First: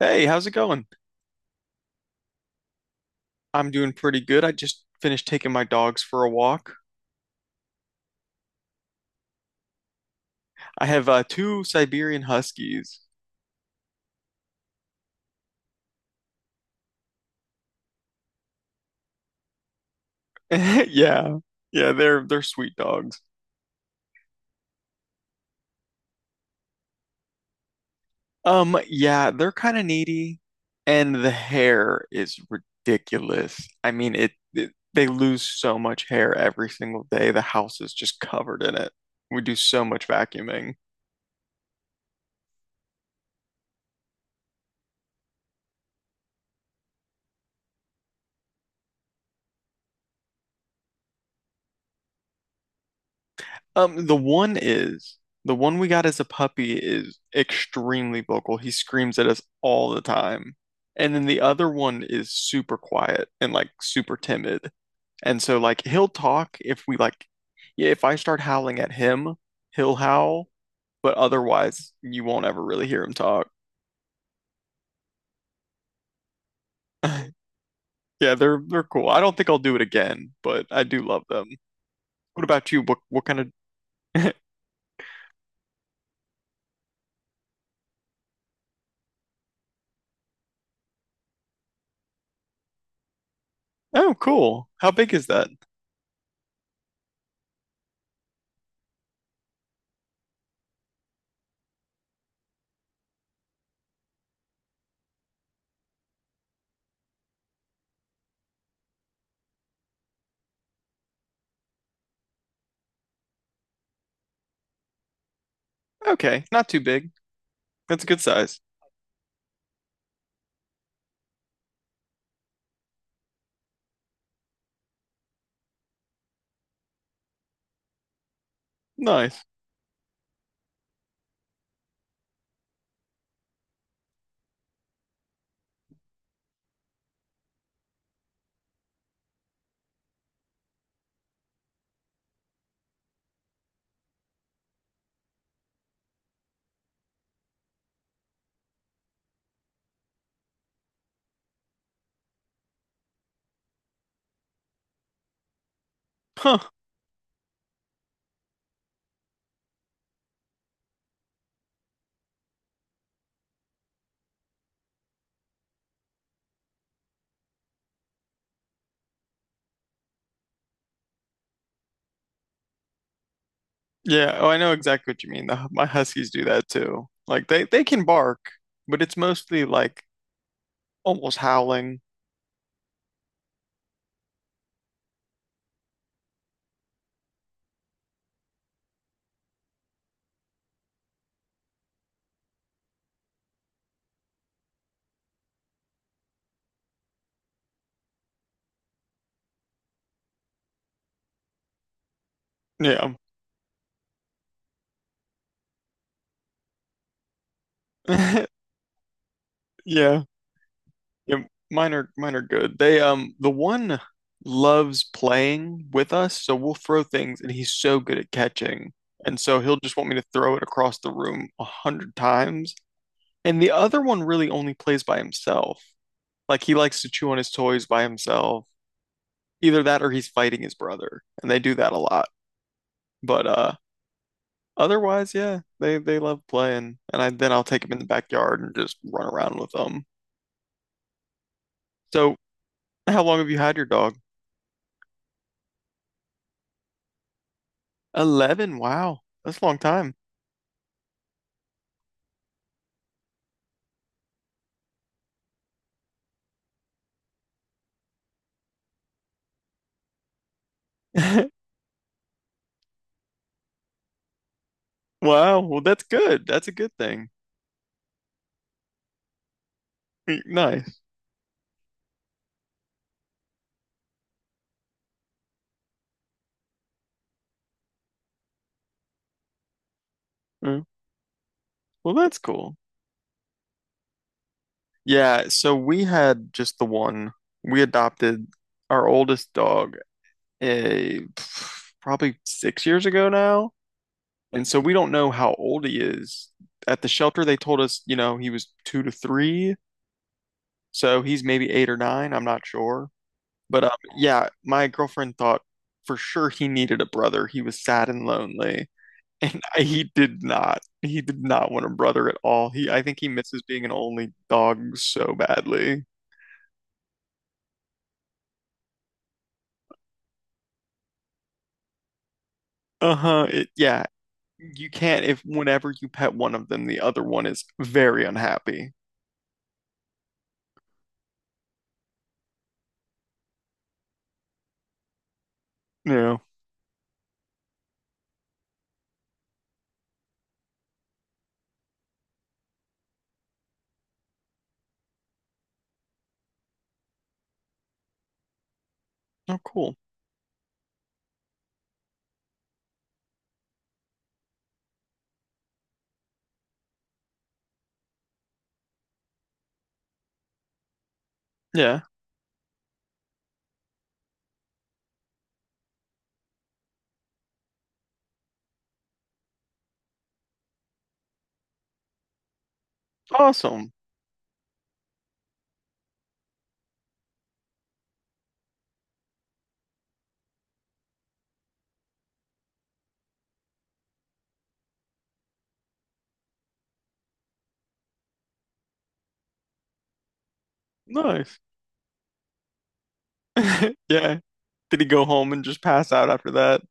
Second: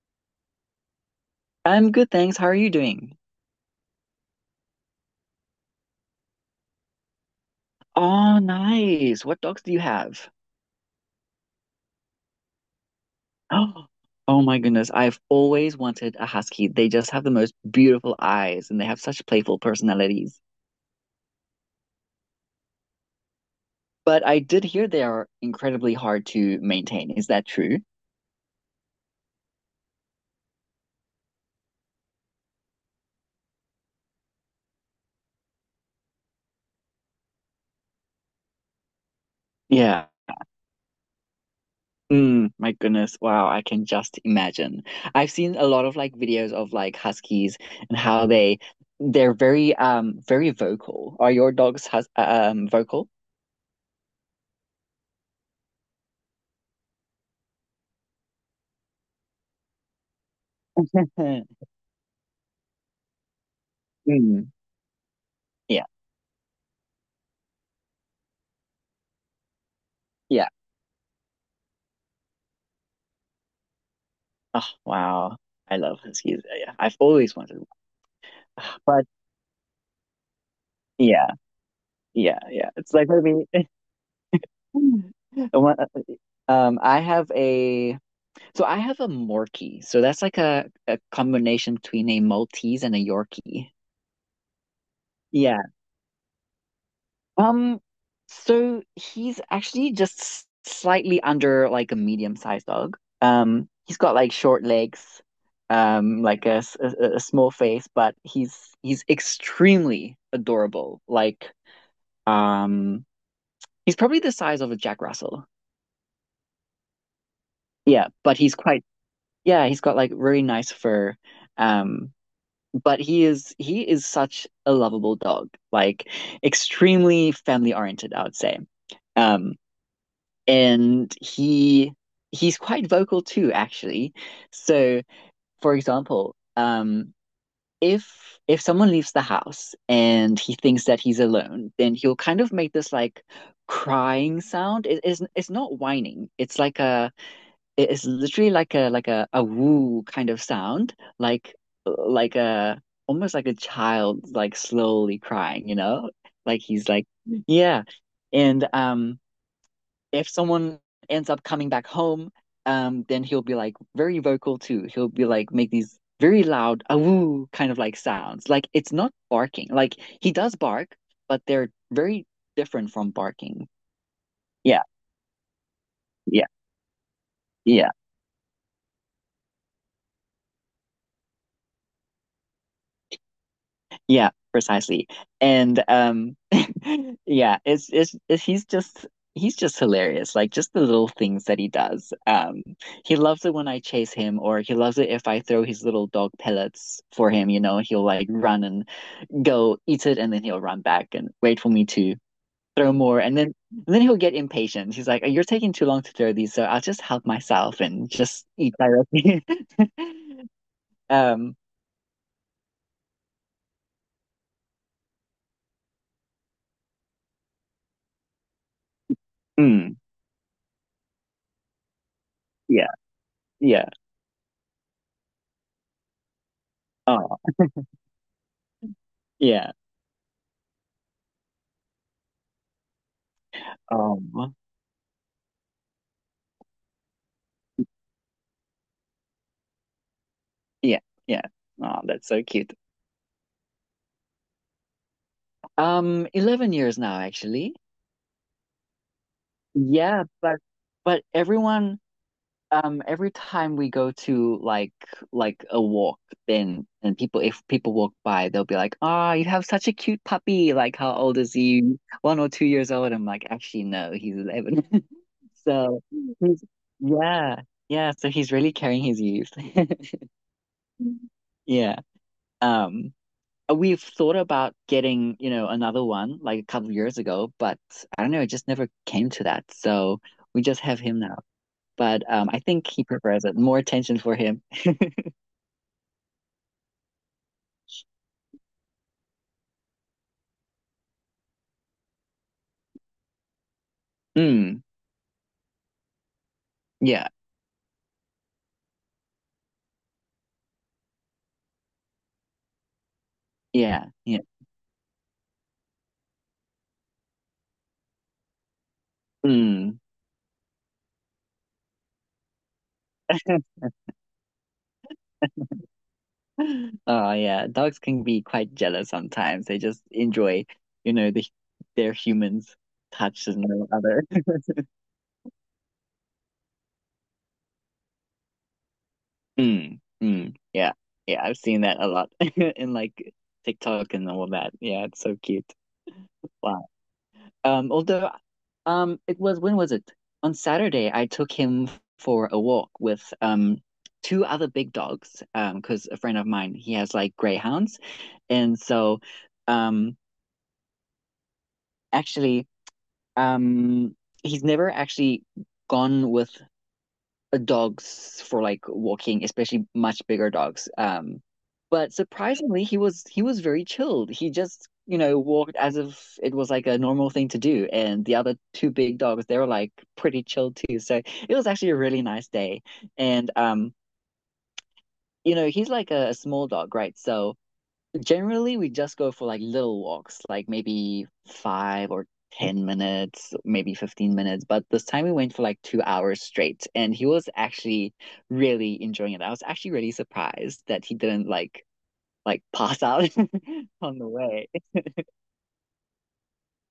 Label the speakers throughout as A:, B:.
A: Hey, how's it going?
B: I'm good, thanks. How are you doing?
A: I'm doing pretty good. I just finished taking my dogs for a walk.
B: Oh, nice. What dogs do you have?
A: I have two Siberian Huskies.
B: Oh, oh my goodness. I've always wanted a husky. They just have the most beautiful eyes and they have such playful personalities.
A: Yeah. Yeah, they're sweet dogs.
B: But I did hear they are incredibly hard to maintain. Is that true?
A: Yeah, they're kind of needy, and the hair is ridiculous. I mean, it, they lose so much hair every single day. The house is just covered in it. We do so
B: Yeah.
A: much vacuuming.
B: Mm, my goodness. Wow, I can just imagine. I've seen a lot of videos of huskies and how they're very very vocal. Are your dogs hus vocal?
A: Um, the one is the one we got as a puppy is extremely vocal. He screams at us all the time. And then the other one is super quiet and like super
B: Mm,
A: timid. And so
B: yeah.
A: like he'll talk if we like, yeah, if I start howling at him, he'll howl,
B: Yeah.
A: but otherwise you won't ever really hear him talk.
B: Oh wow. I love huskies. Yeah, yeah. I've always wanted one.
A: Yeah, they're
B: But
A: cool. I don't think I'll do it again, but I do love
B: yeah,
A: them.
B: yeah,
A: What
B: yeah.
A: about you?
B: It's
A: What
B: like
A: what kind
B: maybe
A: of
B: one- I have a I have a Morkie. So that's like a combination between a Maltese and a Yorkie.
A: Oh, cool. How big is that?
B: Um, so he's actually just slightly under like a medium-sized dog. He's got like short legs, like a small face, but he's extremely adorable. Um, he's probably the size of a Jack Russell.
A: Okay, not too big. That's a
B: Yeah,
A: good
B: but he's
A: size.
B: quite yeah, he's got like really nice fur. Um, but he is such a lovable dog, like extremely family-oriented, I would say.
A: Nice.
B: Um. And he He's quite vocal too, actually. So, for example, if if someone leaves the house and he thinks that he's alone, then he'll kind of make this like crying sound. It's not whining. It's like a it is literally like a woo kind of sound, like a almost like a child like slowly crying, you know?
A: Huh.
B: Like he's like Yeah. And if someone ends up coming back home, then he'll be like very vocal too. He'll be like make these very loud awoo kind of like sounds. Like it's not barking. Like he does bark, but they're very different from barking.
A: Yeah. Oh, I know
B: Yeah,
A: exactly what you mean. My huskies do
B: yeah,
A: that too. Like they
B: yeah,
A: can bark, but it's mostly like almost howling.
B: yeah, precisely. And yeah, it's he's just hilarious. Like just the little things that he does. He loves it when I chase him, or he loves it if I throw his little dog pellets for him. You know, he'll like run and go eat it and then he'll run back and wait for me to throw
A: Yeah.
B: more and then he'll get impatient. He's like, "You're taking too long to throw these, so I'll just help myself and just eat directly."
A: Yeah. Yeah.
B: um,
A: Mine are good. The one loves playing with us, so we'll throw things and he's so good at catching. And so he'll just
B: mm,
A: want me to throw it across the room 100 times.
B: yeah,
A: And the
B: yeah,
A: other one really only plays by himself. Like he likes to chew on
B: oh,
A: his toys by himself,
B: yeah,
A: either that or he's fighting his brother, and they do that a lot. But
B: um,
A: otherwise, yeah, they love playing, and I then I'll take him in the backyard and just run around with them.
B: yeah, yeah. Oh, that's
A: So,
B: so cute.
A: how long have you had your dog?
B: 11 years now, actually.
A: 11. Wow. That's a long time.
B: Yeah, but everyone every time we go to like a walk then and people, if people walk by, they'll be like, ah, you have such a cute puppy, like how old is he, 1 or 2 years old? I'm like, actually no, he's 11.
A: Wow. Well,
B: so
A: that's good.
B: he's
A: That's a good thing.
B: Yeah, yeah, so he's really carrying his youth.
A: Nice.
B: Yeah. um we've thought about getting, you know, another one like a couple of years ago, but I don't know, it just never came to that. So we
A: Yeah.
B: just have him now,
A: Well,
B: but
A: that's
B: I
A: cool.
B: think he prefers it. More attention for him.
A: Yeah, so we had just the one. We adopted our oldest dog a probably 6 years ago now. And so
B: Mm,
A: we don't know how old he is. At the
B: yeah,
A: shelter, they told us, he was two to three. So he's maybe eight or nine. I'm not sure. But
B: yeah.
A: yeah, my girlfriend thought for sure he needed a brother. He was sad and lonely. And I,
B: Mm.
A: he did not. He did not want a brother at all. I think he misses being an only dog so badly.
B: Oh yeah, dogs can be quite jealous sometimes. They just enjoy, the their humans'
A: Uh-huh.
B: touch and no
A: Yeah.
B: other.
A: You can't, if whenever you pet one of them, the other one is very unhappy.
B: Mm, mm, yeah, yeah. I've seen that a lot in like TikTok and all that. Yeah, it's so cute.
A: Yeah.
B: Wow. Although, it was, when was it? On Saturday, I took him for a walk with two other big dogs. Because a friend of mine, he has like greyhounds, and so,
A: Oh, cool.
B: um, actually, um, he's never actually gone with dogs for like walking, especially much bigger dogs.
A: Yeah.
B: But surprisingly, he was very chilled. He just, you know, walked as if it was like a normal thing to do. And the other two big dogs, they were like pretty chilled too. So it was actually a really nice day. And
A: Awesome.
B: you know, he's like a small dog, right? So generally, we just go for like little walks, like maybe 5 or 10 minutes, maybe 15 minutes. But this time we went for like 2 hours straight, and he was actually really enjoying it. I was actually really surprised that he didn't
A: Nice.
B: like pass out on the
A: Yeah.
B: way.
A: Did he go home and just pass out after that?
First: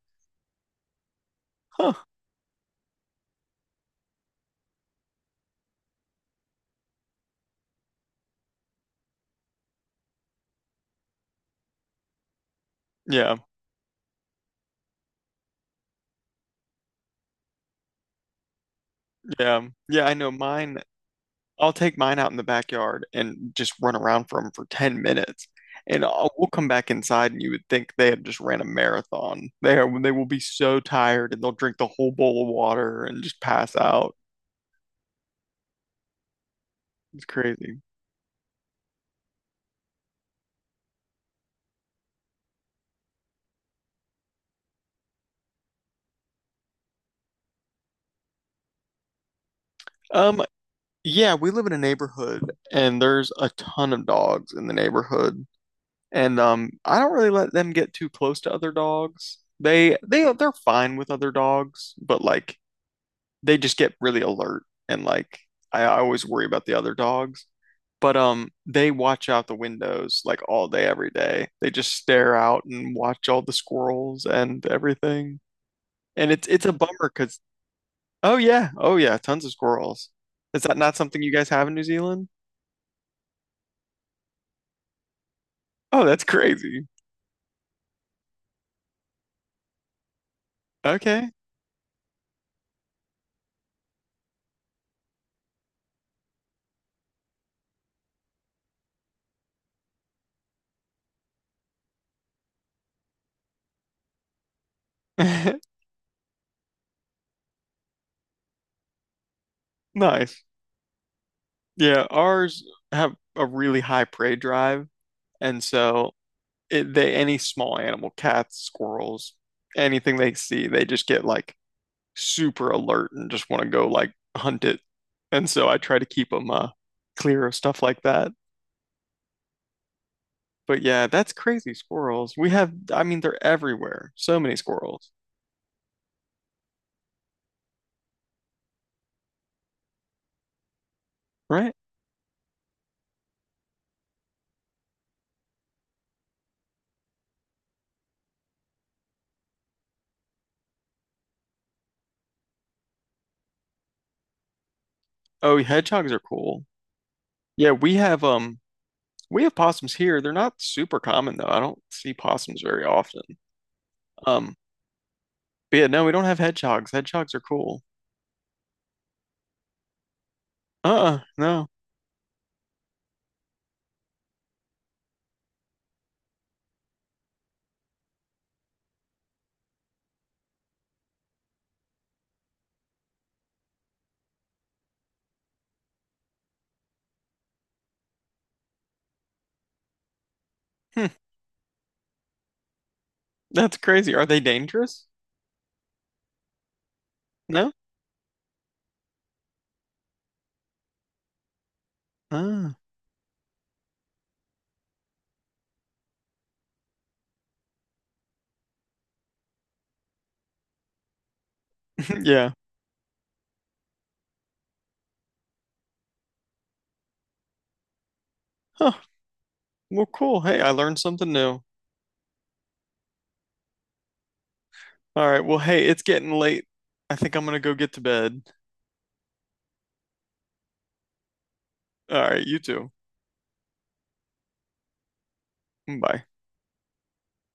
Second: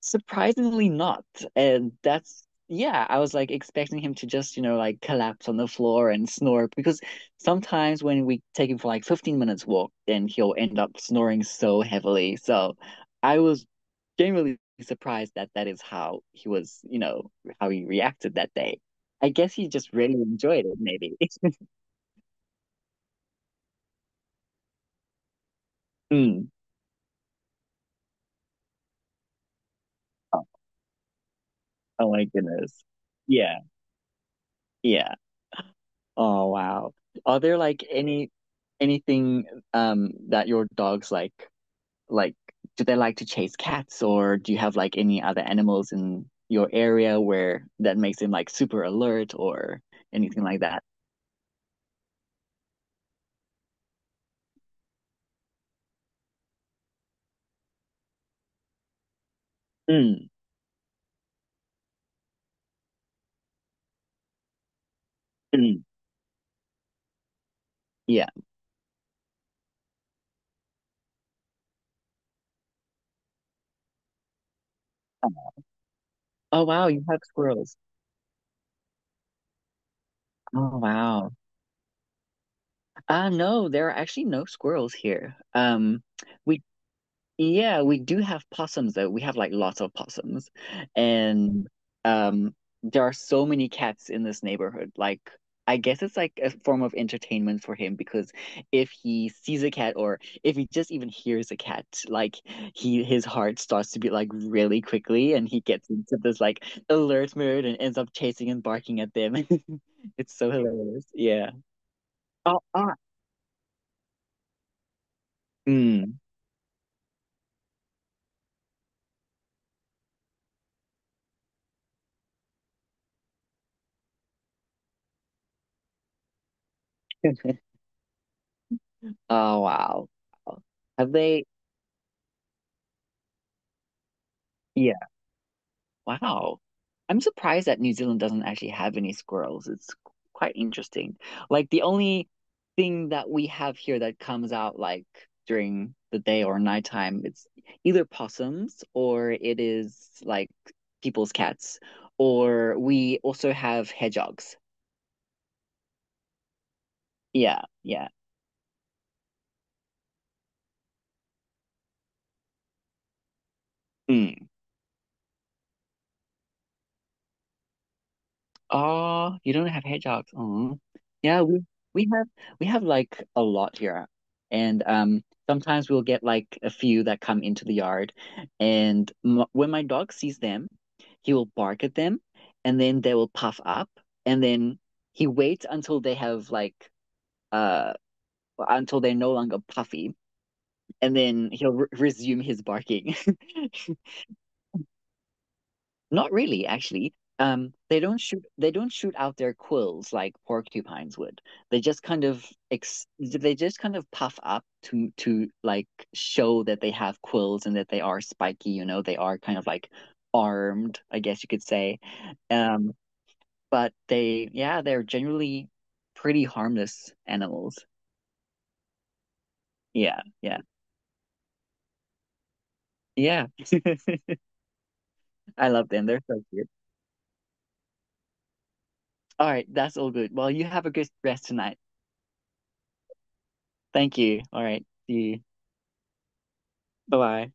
B: Surprisingly not. And
A: Huh.
B: that's, yeah, I was like expecting him to just, you know, like collapse on the floor and snore, because sometimes when we take him for like 15 minutes walk, then he'll end up snoring so heavily. So
A: Yeah.
B: I was genuinely surprised that that is how he was, you know, how he reacted that day. I guess he
A: Yeah.
B: just
A: Yeah, I
B: really
A: know
B: enjoyed it,
A: mine.
B: maybe.
A: I'll take mine out in the backyard and just run around for him for 10 minutes. We'll
B: Mm.
A: come back inside and you would think they have just ran a marathon. They will be
B: Oh,
A: so tired, and they'll drink the whole
B: oh my
A: bowl of
B: goodness.
A: water and just
B: Yeah.
A: pass out.
B: Yeah. Oh wow.
A: It's
B: Are there
A: crazy.
B: like any anything that your dogs like like do they like to chase cats, or do you have like any other animals in your area where that makes them like super alert or
A: Um,
B: anything like that?
A: yeah, we live in a neighborhood and there's a ton of dogs in the neighborhood. And I don't really let them get too close to other dogs. They they
B: Mm,
A: they're fine with other dogs, but like they just get really alert and like I,
B: mm,
A: I always worry about the other dogs. But
B: yeah.
A: they watch out the windows like all day every day. They just stare out and watch all the squirrels and everything. And it's
B: Oh
A: it's a
B: wow, you
A: bummer
B: have
A: because,
B: squirrels.
A: oh yeah, oh yeah, tons of squirrels. Is that
B: Oh
A: not something you
B: wow.
A: guys have in New Zealand?
B: No, there are actually no squirrels here.
A: Oh, that's
B: We
A: crazy.
B: yeah, we do have possums though. We have like lots of possums.
A: Okay.
B: And um there are so many cats in this neighborhood. Like I guess it's like a form of entertainment for him, because if he sees a cat, or if he just even hears a cat, like he, his heart starts to beat like really quickly and he gets into this like alert mode and ends up chasing and barking at them. It's
A: Nice.
B: so hilarious. Yeah.
A: Yeah,
B: Oh,
A: ours
B: ah.
A: have a really high prey drive, and so
B: Mm.
A: they any small animal, cats, squirrels, anything they see, they just get like super alert and just want to go like hunt it. And so I try to keep them clear of stuff like that.
B: Oh, wow.
A: But yeah,
B: Have
A: that's
B: they?
A: crazy squirrels. We have, I mean, they're everywhere. So many squirrels,
B: Wow. I'm surprised that New Zealand doesn't actually have any squirrels. It's quite interesting. Like
A: right?
B: the only thing that we have here that comes out like during the day or nighttime, it's either possums or it is like people's cats, or we also have hedgehogs.
A: Oh, hedgehogs are cool.
B: Yeah,
A: Yeah, we
B: yeah.
A: have um we have possums here. They're not super common though. I don't see possums very often.
B: Mm.
A: Um But yeah, no, we don't have hedgehogs. Hedgehogs are cool.
B: Oh, you don't have hedgehogs. Oh,
A: Uh-uh,
B: yeah.
A: no.
B: We have we have like a lot here, and sometimes we'll get like a few that come into the yard, and m when my dog sees them, he will bark at them, and then they will puff up, and then he waits until they have like uh until they're no longer puffy,
A: Hmm,
B: and then he'll re resume his barking.
A: that's crazy. Are they dangerous?
B: Not really, actually.
A: No?
B: They don't shoot out their quills like porcupines would. They just kind of
A: Ah,
B: ex they just kind of puff up to like show that they have quills and that they are spiky, you know, they are kind of like armed, I guess you could say.
A: yeah.
B: Um, but they, yeah, they're generally pretty harmless animals.
A: Huh. Well,
B: Yeah,
A: cool.
B: yeah.
A: Hey, I learned something new.
B: Yeah.
A: All right. Well,
B: I
A: hey,
B: love
A: it's
B: them. They're
A: getting
B: so
A: late.
B: cute.
A: I think I'm gonna go get to bed.
B: All right, that's all good. Well, you have a good rest tonight.
A: All right, you too.
B: Thank you. All right. See you.
A: Bye.
B: Bye-bye.